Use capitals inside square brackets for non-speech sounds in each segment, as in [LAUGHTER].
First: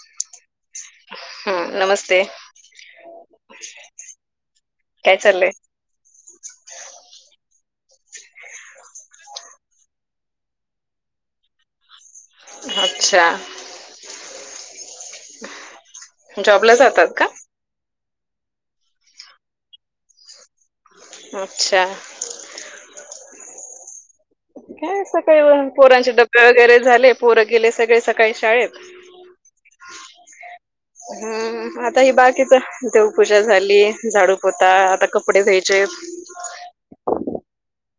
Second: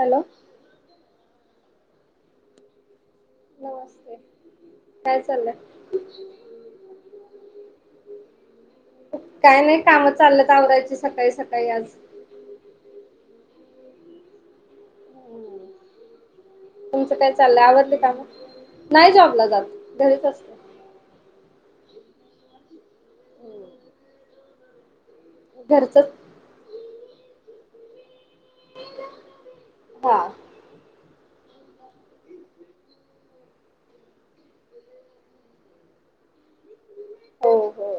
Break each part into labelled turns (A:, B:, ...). A: Hello!
B: हा नमस्ते!
A: नमस्ते! काय चाललंय? काय नाही काम चालल्यात आवरायची सकाळी सकाळी आज.
B: अच्छा... जॉबला जा
A: तुमचं काय चाललंय, आवरली कामं. नाही जॉबला जात घरीच असते.
B: अच्छा..
A: [INAUDIBLE]
B: काय सकाळी
A: घरचच
B: पोरांचे डब्बे वगैरे झाले, पोरं गेले सगळे स सकाळी शाळेत
A: हा
B: हं.. आता ही बाकीचं देवपूजा झाली, झाडू पोळ्या, आता कपडे धुवायचे.
A: हो हो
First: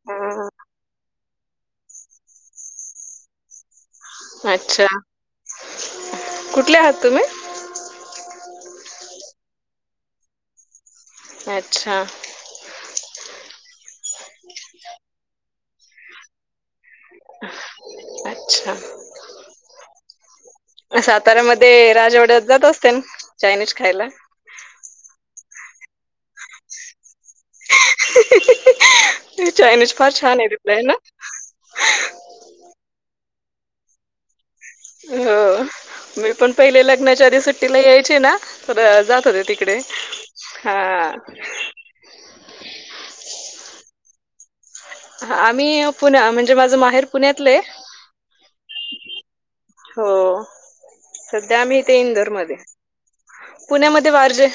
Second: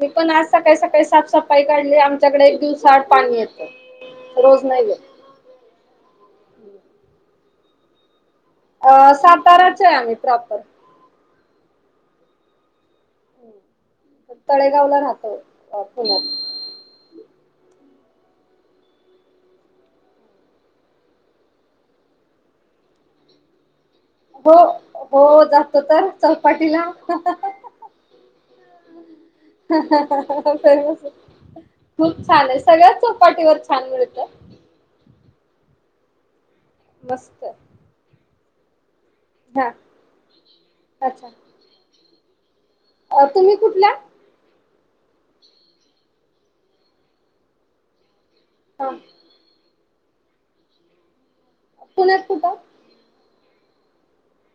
A: मी पण आज सकाळी सकाळी साफसफाई काढली, आमच्याकडे एक दिव-साआड पाणी येतं. रोज
B: अच्छा,
A: नाही येत
B: कुठले आहात तुम्हीं?
A: अ साताराचे आहे आम्हीं प्रॉपर.
B: अच्छा.
A: तळेगावला राहतो पुण्यात.
B: अच्छा. साताऱ्यामध्ये राजवाड्यात जात असताय ना चायनीज खायला.
A: हो, हो. जातो तर चौपाटीला. [UNINTELLIGIBLE]
B: चायनीज फार छान आहे तिथलं आहे ना
A: सर्वजण खूप छान आहेत. सगळ्याच चौपाटीवर छान मिळतं.
B: हो, मी पण पहिले लग्नाच्या आधी
A: मस्त
B: सुट्टीला यायचे ना तर जात होते
A: हा
B: तिकडे, हा..
A: अं तुम्हीं कुठल्या?
B: हा आम्हीं पुण्या म्हणजे माझं माहेर पुण्यातलंय.
A: हा
B: हो, सध्या आम्ही इथे
A: पुण्यात कुठं
B: इंदोरमध्ये आहे. पुण्यामध्ये वारजे.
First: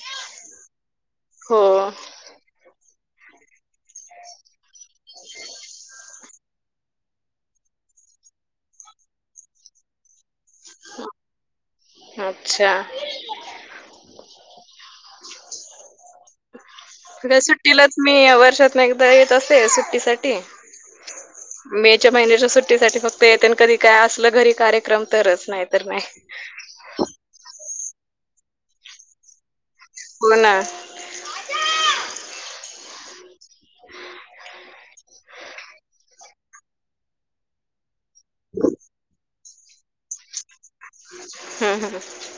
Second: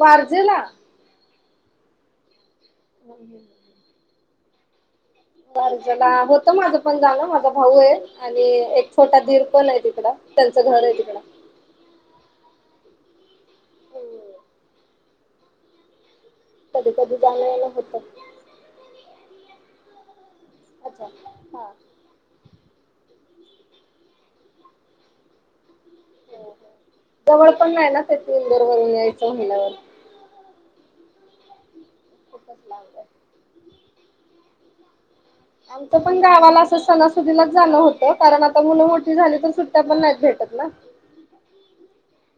A: वारजेला?
B: हो..
A: [UNINTELLIGIBLE] वारजेला होतं माझं पण जाणं माझा भाऊ हे. आणि एक छोटा दीर पण आहे तिकडं, त्यांचं घर आहे तिकडं.
B: अच्छा.
A: हो.. कधी कधी
B: ते काय
A: जाणं येणं
B: सुट्टीलाच
A: होतं
B: मी वर्षात तिनं एकदा येत असते, सुट्टीसाठी
A: अच्छा हा
B: मे त. च्या महिन्याच्या सुट्टीसाठी फक्त येते अन् कधी काय असलं घरी कार्यक्रम तरच नाही तर नाही.
A: जवळ पण नाही ना, ते इंदोरवरून यायचं म्हणटल्यावर.
B: हो, ना.
A: [INAUDIBLE] आमचं पण गावाला असं सणासुदीलाच जाणं होतं, कारण आता मुलं मोठी झालीत अन् सुट्ट्या पण नाहीत भेटत ना.
B: हं, हं, ह...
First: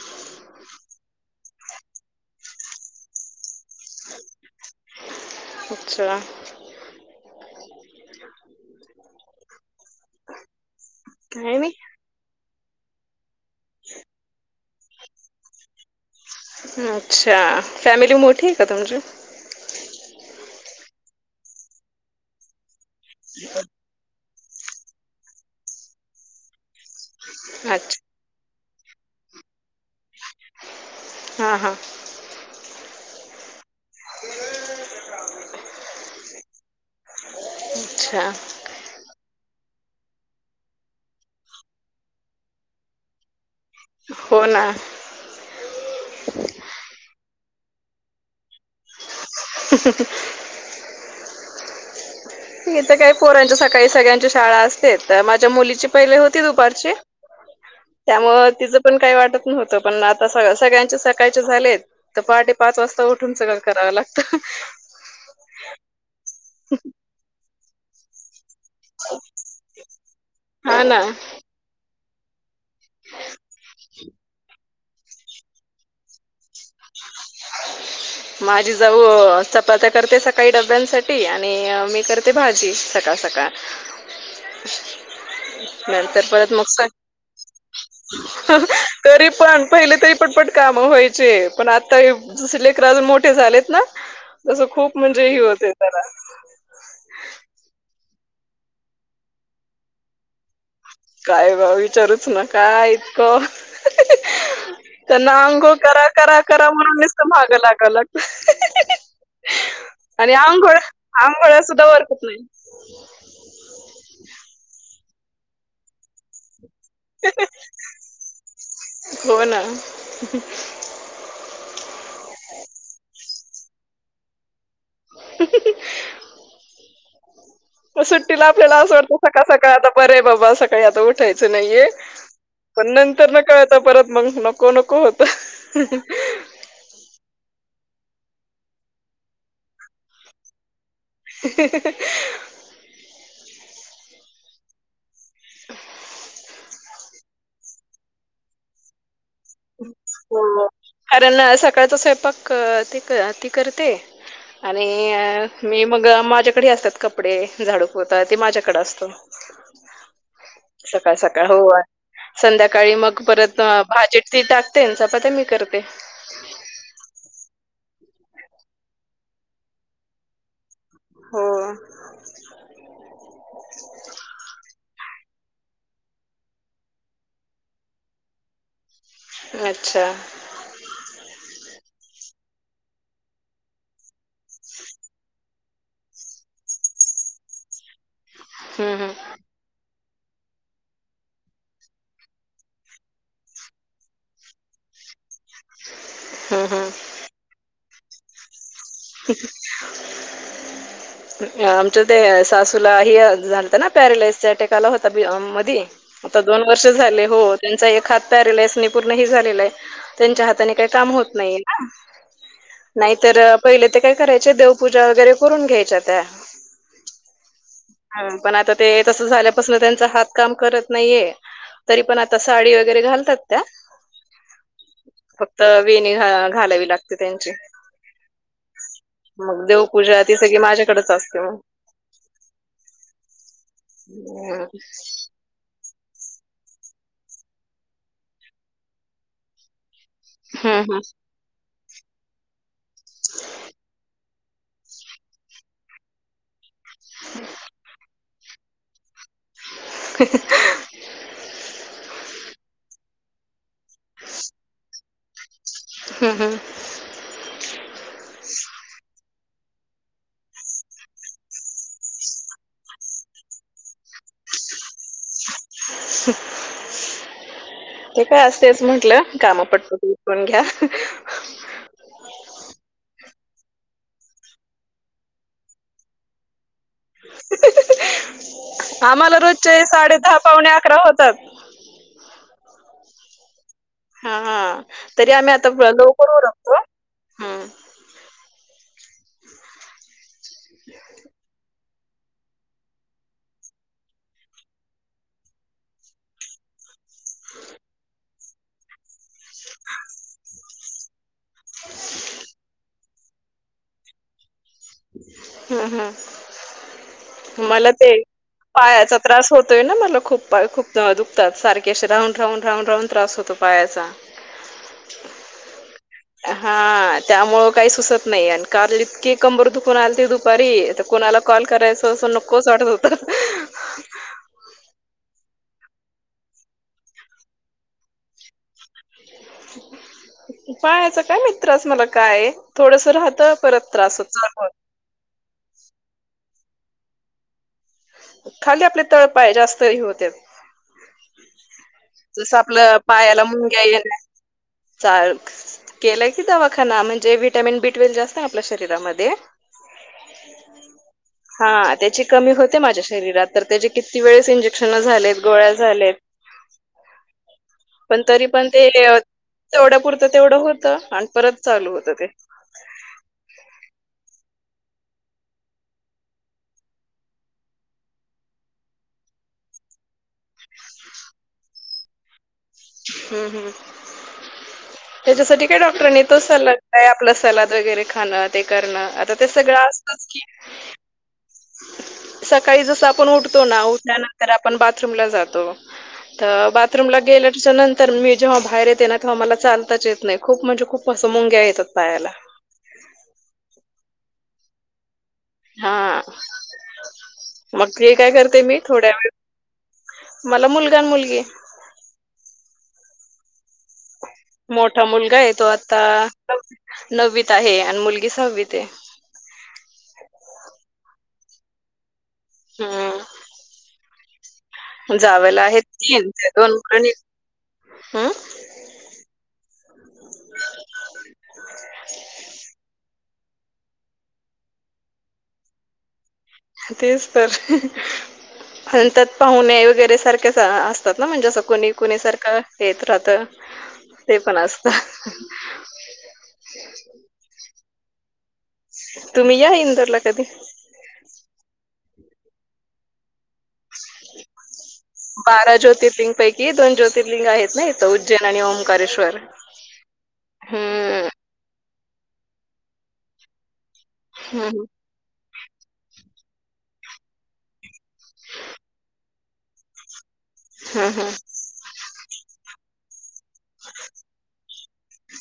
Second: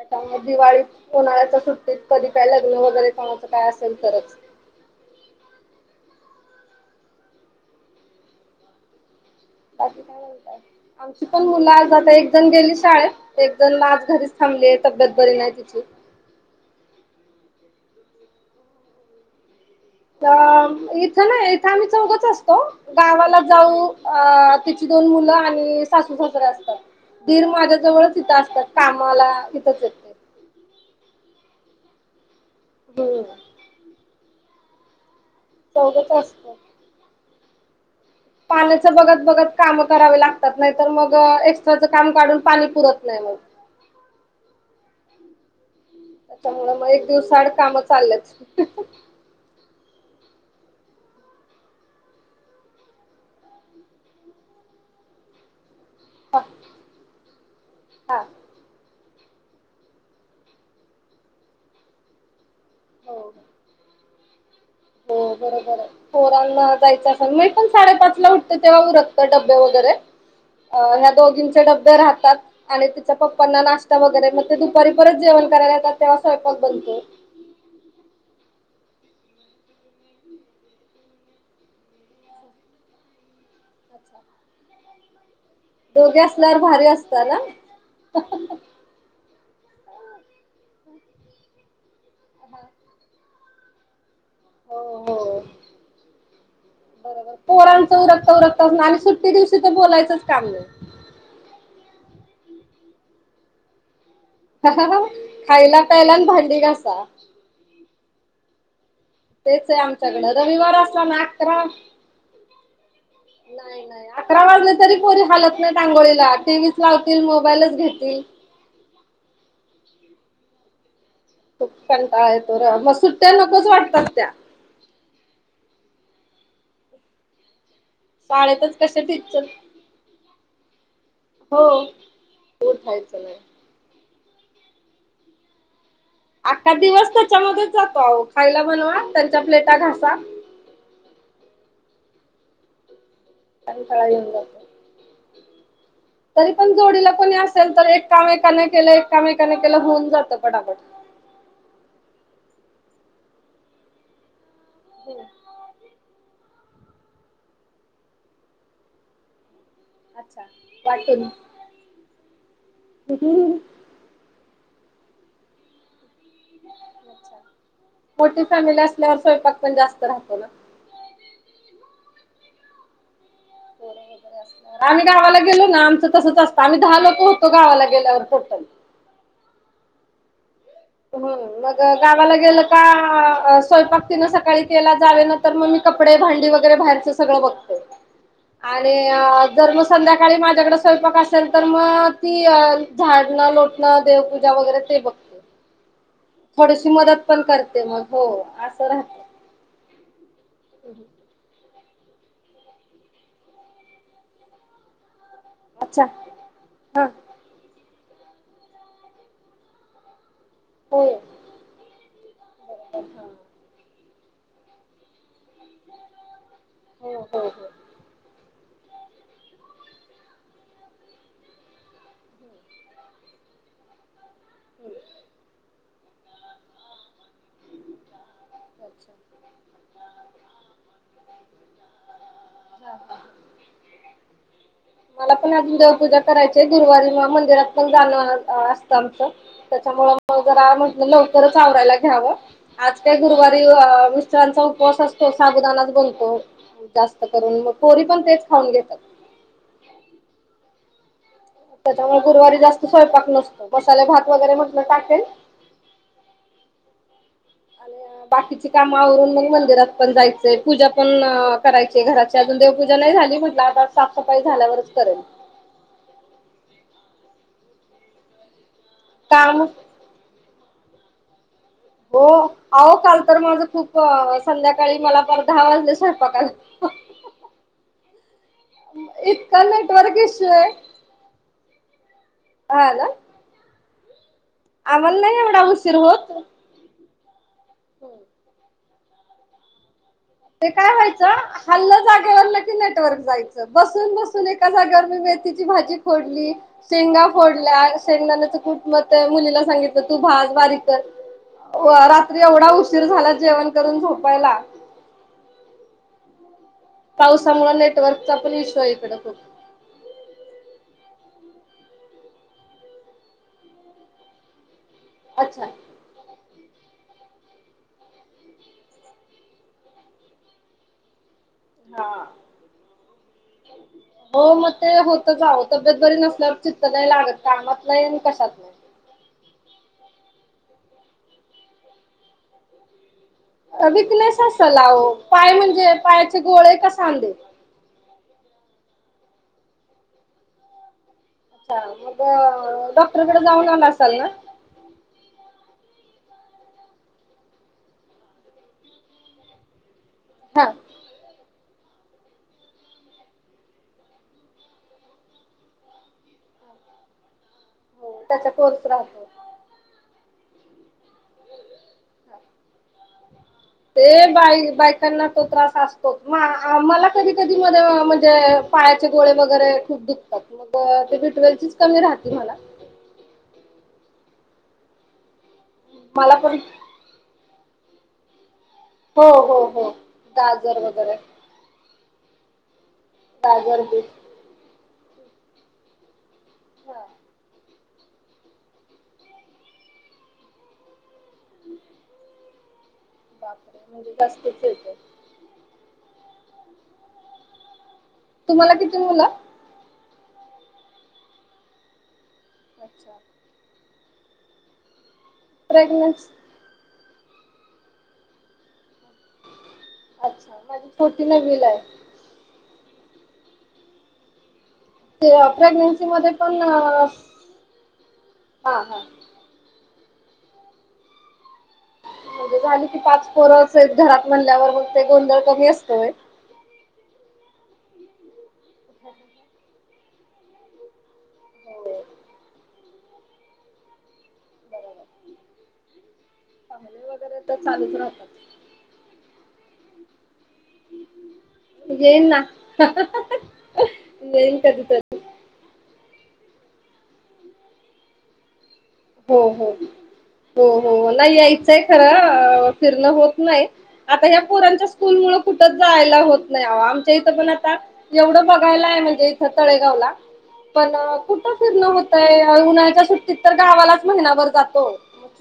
A: आता मग दिवाळीत, उन्हाळ्याच्या सुट्टीत, कधी काय लग्न वगैरे झा
B: [UNINTELLIGIBLE] अच्छा.....
A: बाकी काय म्हणतंय,.. आमची पण
B: काही नाही.
A: मुलं एक जण गेली शाळेत. एक जण आज घरीच थांबलीये, तब्येत बरी नाही तिची.
B: अच्छा, फॅमिली मोठी आहे का तुमची?
A: अ इथं नाही, इथं आम्ही चौघचं असतो गावाला जाऊ अ त्याची दोन मुलं आणि सासू, सासरे असतात, दीर माझ्या
B: अच्छा.
A: जवळचं इथं असतात. कामाला इथंच आहेत.
B: हा हा.
A: हम्म. चौघचं असतात.
B: अच्छा.
A: पाण्याचं बघत बघत कामं करावे लागतात नाही, तर मग एक्स्ट्राचं काम काढून पाणी पुरतं नाही मग.
B: हो ना.
A: त्यामुळे मग एक दिवसाआडं कामं चाललेत.
B: [UNINTELLIGIBLE] इथं काही पोरांच्या सकाळी सगळ्यांच्या शाळा असतेत, माझ्या मुलीची पहिले होती दुपारची
A: हा
B: त्यामुळे तिचं पण काय वाटत नव्हतं, पण आता सगळ्यांचे सकाळचे झालेत, तर पहाटे पाच वाजता
A: हो
B: उठून सगळं करावं लागत [UNINTELLIGIBLE]
A: हो बरोबर हाय, पोरांना जायचं असेल मी पण साडेपाचला उठ ते तेव्हा उरकते डब्बे वगैरे
B: हा ना.
A: ह्या दोघींचे डब्बे राहतात. आणि तिच्या पप्पांना नाश्ता वगैरे मग ते दुपारी परत जेवण करायला येतात, तेव्हा स्वयंपाक बनतो. हम्म.
B: माझी जाऊ चपात्या करते सकाळी डब्यांसाठी आणि मी करते भाजी सकाळ सकाळ.
A: दोघे
B: नंतर परत
A: असल्यावर
B: मग
A: भारी
B: सं
A: असत ना
B: तरी पण पहिले तरी पटपट काम व्हायचे. पण आता हे जसं लेकरं अजून मोठे झालेत ना तसं
A: हो
B: खूप म्हणजे हे
A: हो
B: होतेय त्याला.
A: बरोबर पोरांचं उरकता उरकता ना आणि सुट्टी दिवशी तर बोलायचंच काम नाही.
B: काय बा विचारूच नका काय इतकं त्यांना अंगोळ
A: खायला
B: करा
A: प्यायला आणि
B: करा
A: भांडी
B: करा म्हणून
A: घासा
B: निसतं मागं लागावं लागतं.
A: तेच आहे आमच्याकडं
B: आणि
A: रविवार
B: आंघोळ
A: असला ना अकरा
B: आंघोळ्या सुद्धा वरकत नाही
A: नाही नाही, अकरा वाजले तरी पोरी हालत नाही अंगोळीला टीव्हीचं लावतील मोबाईलचं घेतील.
B: हो ना.
A: खूप कंटाळा येतो ना मग सुट्ट्या नकोचं वाटतात त्या.
B: [UNINTELLIGIBLE] सुट्टीला आपल्याला
A: शाळेतच
B: असं
A: कशा
B: वाटतं सकाळ
A: टीचर
B: सकाळी आता बरे बाबा सकाळी आता उठायचं
A: हो
B: नाहीये. पण
A: उठायचं
B: नंतर
A: नाही
B: न कळतं परत मंग नको नको होतं.
A: अख्खा दिवस त्याच्यामध्येच जातो आओ खायला बनवा त्यांच्या प्लेटा घासा.
B: [UNINTELLIGIBLE]
A: [UNINTELLIGIBLE]
B: [INAUDIBLE]
A: तरी पण जोडीला कोणी असेल, तर एक काम एकाने केलं एक काम एकाने केलं होऊन जातं
B: हो
A: पटापट.
B: कारण सकाळचं स्वयंपाक ते ती करते आणि अ मी मग माझ्याकडे हे असतात कपडे झाडूपोता ते माझ्याकडे असतं.
A: अच्छा
B: सकाळ
A: वाटून
B: सकाळ हो संध्याकाळी मग
A: अच्छा.
B: परत भाजी ती टाकते अन् चपात्या मी करते.
A: मोठी फॅमिली असल्यावर स्वयंपाक पण जास्त राहतो ना.
B: हो.
A: पोरं वगैरे आस् आम्ही गावाला गेलो ना, आमचं तसंच असत. आम्ही दहा लोकं होतो गावाला गेल्यावर टोटल.
B: अच्छा.
A: होय. मग गावाला गेलं का, स्वयंपाक तिनं सकाळी केला, जावे नं. तर मग मी कपडे, भांडी वगैरे बाहेरचं सगळं बघते. आणि
B: हम्म हम्म
A: अ जर मग संध्याकाळी माझ्याकडे स्वयंपाक असेल, तर मग ती अ झाडणं-लोट नं, देवपूजा, वगैरे ते बघ
B: हम्म हम्म
A: थोडीशी मदत पण करते मग. हो, असं रा
B: ह ह.
A: हम्म.
B: आमच्या ते, सासूला ही अ झालतं ना, पॅरलाईस चा अटॅक आला होता बी अम् ती.
A: अच्छा
B: आता दोन वर्ष
A: हा
B: झाले, हो. त्यांचा एक हात पॅरेलाईस् नि पूर्ण हे झालेलाय. त्यांच्या हाताने काही काम
A: होय.
B: होत नाही. नाहीतर,
A: हो
B: पहिले ते काय करायचे. देव पूजा वगैरे करून घ्यायच्या त्या.
A: हो हो
B: हम्म. पण आता ते, तसं झाल्यापासनं त्यांचा हात काम करत नाहीये. तरी पण आता साडी, वगैरे घालतात त्या. फक्त वेणी, घाला घालावी लागते त्यांची.
A: अच्छा.
B: मग देवपूजा, ती सगळी माझ्याकडेच असते मग.
A: हा
B: हम्.
A: मला पण अजून देवपूजा करायचीये. गुरुवारी म मंदिरात पण जाणं अ आसतं आमचं. त्याच्यामुळं मग जरा,
B: हम्म
A: म्हटलं लवकरच आवरायला घ्यावं. आज काय गुरुवारी, अ मिस्टरांचा उपवास असतो. साबुदानाच बनतो. जास्त करून. मग पोरी पण तेच खाऊन घेतात.
B: [UNINTELLIGIBLE]
A: त्याच्यामुळे गुरुवारी जास्त स्वयंपाक नसतो. मसाले भात वगैरे म्हटलं टाकेन
B: हम, हम.
A: आणि बाकीची कामं आवरून, मग मंदिरात पण जायचंय. पूजा पण करायची घरा च्या. अजून देवपूजा नाही झाली म्हटलं, आता साफसफाई झाल्यावरच करेन.
B: ते काय असतंयच म्हंटलं.
A: काम
B: कामं पटपट ऊर ऊन घ्या.
A: हो. आहो, काल तर माझं खूप, संध्याकाळी मला पार दहा वाजले स्वयंपाकाला. [UNINTELLIGIBLE]
B: आम्हाला
A: इतका
B: रोजचे
A: नेटवर्क
B: साडे दहा
A: इश्यूय.
B: पावणे अकरा होतात
A: आलं?
B: हा, हा. तरी
A: नाही
B: आम्ही
A: एवढा
B: आता लवकर उरकतो. हम.
A: होय. ते काय व्हायचं हाल्लं जागेवरणं की, नेटवर्क जायचं. बसून- बसून एका जागेवर मेथीची भाजी खोडली. शेंगा फोडल्या. शेंगदाणानेच कुट म ते मुलीला सांगितलं, तू भाज, बारीक कर. व रात्री एवढा उशीर झाला, जेवण करून झोपायला
B: हम्, हम्.
A: पावसामुळे
B: मला ते,
A: नेटवर्कचा पण इश्यू आहे इकडं
B: पायाचा
A: खूप
B: त्रास होत तोय ना, मला खूप, खूप दुखतात सारखे असे राहून, राहून, राहून, राहून त्रास होतो, पायाचा.
A: अच्छा,
B: हा, त्यामु काही सुसत नाही. आणि कार इतकी कंबर दु कुणा चे दुपारी, तर कुणाला कॉल करायच,
A: हा
B: अस नकोच वाटत होत.
A: हो, मग ते होतच आव, तब्येत बरी नसल्यावर चित्त नाही लागत, कामात नाही कि कशात नाही.
B: पायाच काय चा काय त्रास मला, काय थोडस राहत.
A: विकनेस असल आव, पाय म्हणजे पायाचे गोळे कसे साधे,
B: खाली आपले, तळपाय जास्त हे होतेय.
A: अच्छा
B: जस,
A: मग
B: आपलं
A: डॉक्टरकडे
B: पायाला
A: जाऊन
B: मुंग्या
A: आला
B: येन,
A: असाल ना?
B: चार केलाय की दवाखाना, म्हणजे विटॅमिन बी ट्वेल जास्त आहे, आपल्या शरीरामध्ये.
A: हा,
B: हा, त्याची कमी होते माझ्या, श शरीरात, तर त्याचे किती वेळेस इंजेकशन झालेत, गोळ्या झालेत.
A: हो
B: पण, तरी
A: त्याचा
B: पण
A: कोर्स
B: ते
A: राहतो.
B: तेवढ्या पुरतं तेवढं होतं, आणि परत चालू होतं ते,
A: ते, बाय बायकांना तो त्रास असतो. मला कधी- कधी मध्ये म्हणजे, पायाचे गोळे वगैरे दुखतात, ते बिटवेलचीच कमी राहते, म्हणा
B: हम्म, हम् त्याच्यासाठी काय डॉक्टरनी
A: मला
B: तोच
A: पण
B: सला काय, आपलं सलाद वगैरे खाणं, ते करणं
A: हो
B: आता ते
A: हो
B: सगळं
A: हो
B: असतच की,
A: गाजर वगैरे
B: सकाळी जस आपण उठतो ना,
A: गाजर बीट
B: उठल्यानंतर आपण बाथरूम ला जातो. तर,
A: हा
B: बाथरूम ला गेलायचा नंतर तर मी जेव्हा बाहेर येते ना, तेव्हा मला चालताच येत नाही, खूप म्हणजे खूप असं मुंग्या येतात पायाला.
A: बापरे! म्हणजे जास्तच येत.
B: हा, मग ते काय करते
A: तुम्हाला
B: मी
A: किती
B: थोड्या
A: मुलं?
B: वेळ मला, मुलगा आणि, मुलगी आहे.
A: अच्छा,
B: मोठा मुलगा आहे. तो आता
A: प्रेग्नेन्स
B: नववीत आहे, आणि मुलगी सहा्वीत आहे.
A: अच्छा, माझी छोटी नवीला आहे.
B: हम,
A: ते
B: जावला आहे
A: प्रेग्नेन्सी
B: तीन,
A: मध्ये
B: ती
A: पण
B: दोन मुलंआणि,
A: हा
B: हम्
A: हा म्हणजे झाली की, पाच पोरंच आहेत घरात म्हणल्यावर, मग ते गोंधळ कमी असतोय.
B: तेच तर, आणि त्यात, पाहुणे वगैरे सारखे असतात ना, म्हणजे असं कुणी- कुणी सारखं येत राहत. ते, पण असत.
A: ते तर चालूच राहतात.
B: तुम्ही या, इंदोरला कधी,
A: येईन ना, येईन कधी तर.
B: बारा ज्योतिर्लिंगपैकी, दोन ज्योतर्लिंग आहेत ना इथं, उज्जैन, आणि ओकारेश्वर.
A: हो -हो- हो -हो नाही यायचंय खरं, फिरणं होत नाही. आता, या
B: हम्म
A: पोरांच्या स्कूल मुळ, कुठंच जायला होत नाही. आमच्या इथं पण आता एवढं बघायला आहे, म्हणजे इथं तळेगावला पण
B: हम्म हम्म
A: कुठं फिरणं होतय, उन्हाळच्या सुट्टीत तर गावालाच, महिनाभर जातो.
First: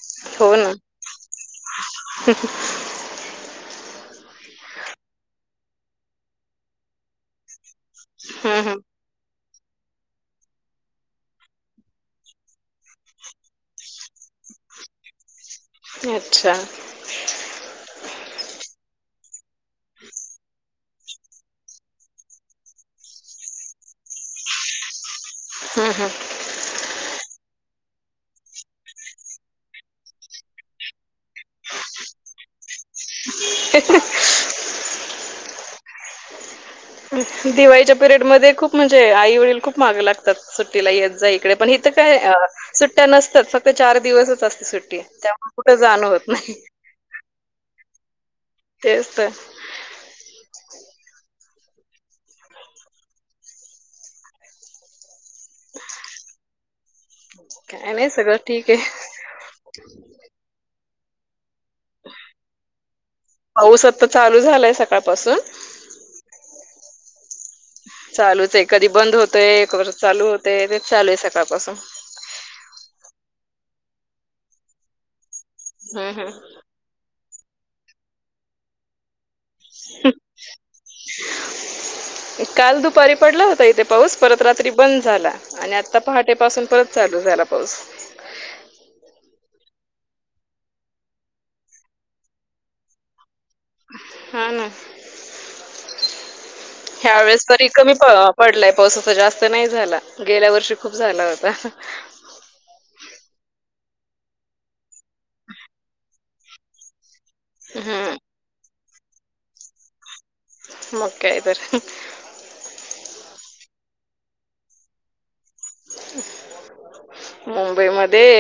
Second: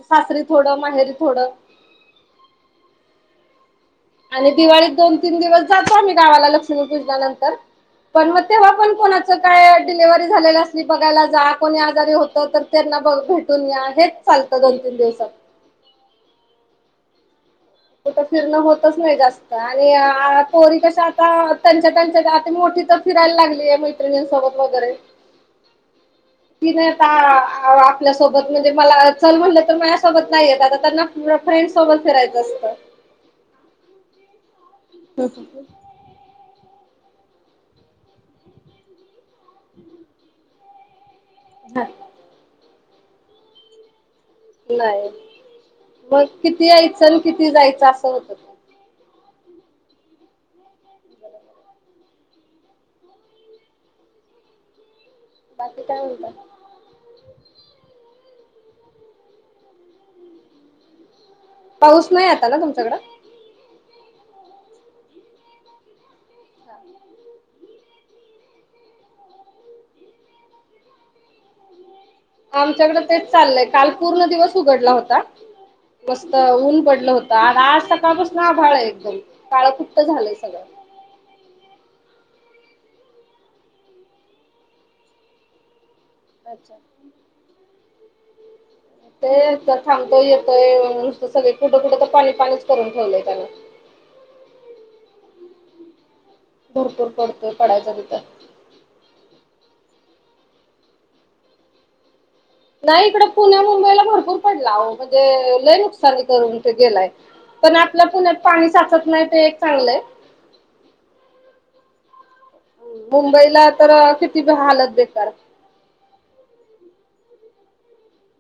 A: सासरी
B: हो ना
A: थोडं, माहेरी थोडं,
B: [UNINTELLIGIBLE]
A: आणि, दिवाळी त दोन, तीन दिवस जातो, आम्ही गावाला पूजनानंतर. पण, म
B: हम्म
A: तेव्हा पण कोणाच काय, डिलिव्हरी झालेलं असली बघायला जा, कोणी आजारी होत, तर त्यांना बघ भेटून या हेच चालतं दोन -तीन दिवसात.
B: अच्छा...
A: कुठं फिरणं होतच नाही जास्त. आणि... पोरी कशा.... आता त्यांच्या- त्यांच्या त्या आणि मोठी तर फिरायला लागलीये मैत्रिणींसोबत वैगैरे...
B: हम.... हम...
A: ती नाही आता... आपल्यासोबत म्हणजे मला चल म्हटलं तर माझ्यासोबत नाही येत आता त्यांना... तिला फ्रेंड सोबत फिरायच असतं.
B: ह....
A: [UNINTELLIGIBLE]
B: दिवाळीच्या पिरियड मध्ये खूप म्हणजे आई वडील खूप माग लागतात सुट्टीला येत जा. पण इथ काय.... सुट्टया नसतात फक्त चार असतं... सुट्टी
A: नाही.
B: त्यामुळे कुठ जाण
A: मग
B: होत नाही.
A: किती यायचं आणि किती जायचं असं होतं ते.
B: तेच तर....
A: बाकी काय म्हणता.
B: काय नाही सगळं ठीक आहे. [UNINTELLIGIBLE]
A: पाऊस नाही आता ना तुमच्याकडं.
B: पाऊस आता चालू झालाय सकाळपासून. चालूच आहे. कधी बंद होतय. एकवर चालू होतय तेच चालू आहे सकाळ पासून.
A: आमच्याकडे तेच चाललंय काल पूर्ण दिवस उघडला होता.
B: हम्म हम्म
A: मस्त ऊन पडलं होत. आज सकाळपासून आभाळ आहे. एकदम काळं कुट झालंय सगळ.
B: काल दुपारी पडला होता इथे पाऊस परत रात्री बंद झाला. आणि आता पहाटे.... ते पासून
A: अच्छा.
B: परत चालू झाला पाऊस.
A: ते थांबतोय येतोय नुसतं सगळे कुठं- कुठं तर पाणी- पाणीच करून ठेवलंय त्यान.
B: हा.. ना..
A: भरपूर
B: ह्या वेळेस
A: पडतोय
B: तरी
A: पडायचा
B: कमी पळ...
A: तिथं.
B: पडलाय पावस जास्त नाही झाला. गेल्या वर्षी खूप झाला होता.
A: नाही इकडं पुण्या मुंबईला भरपूर पडला आओ... म्हणजे... लय नुकसानी करून ते गेला य. पण आपल्या
B: हम्म.
A: पुण्यात पाणी साचत नाही ते एक चांगलंय.
B: मग काय तर..
A: मुंबईला तर किती भी हालत बेकार....
B: मुंबई मध्ये...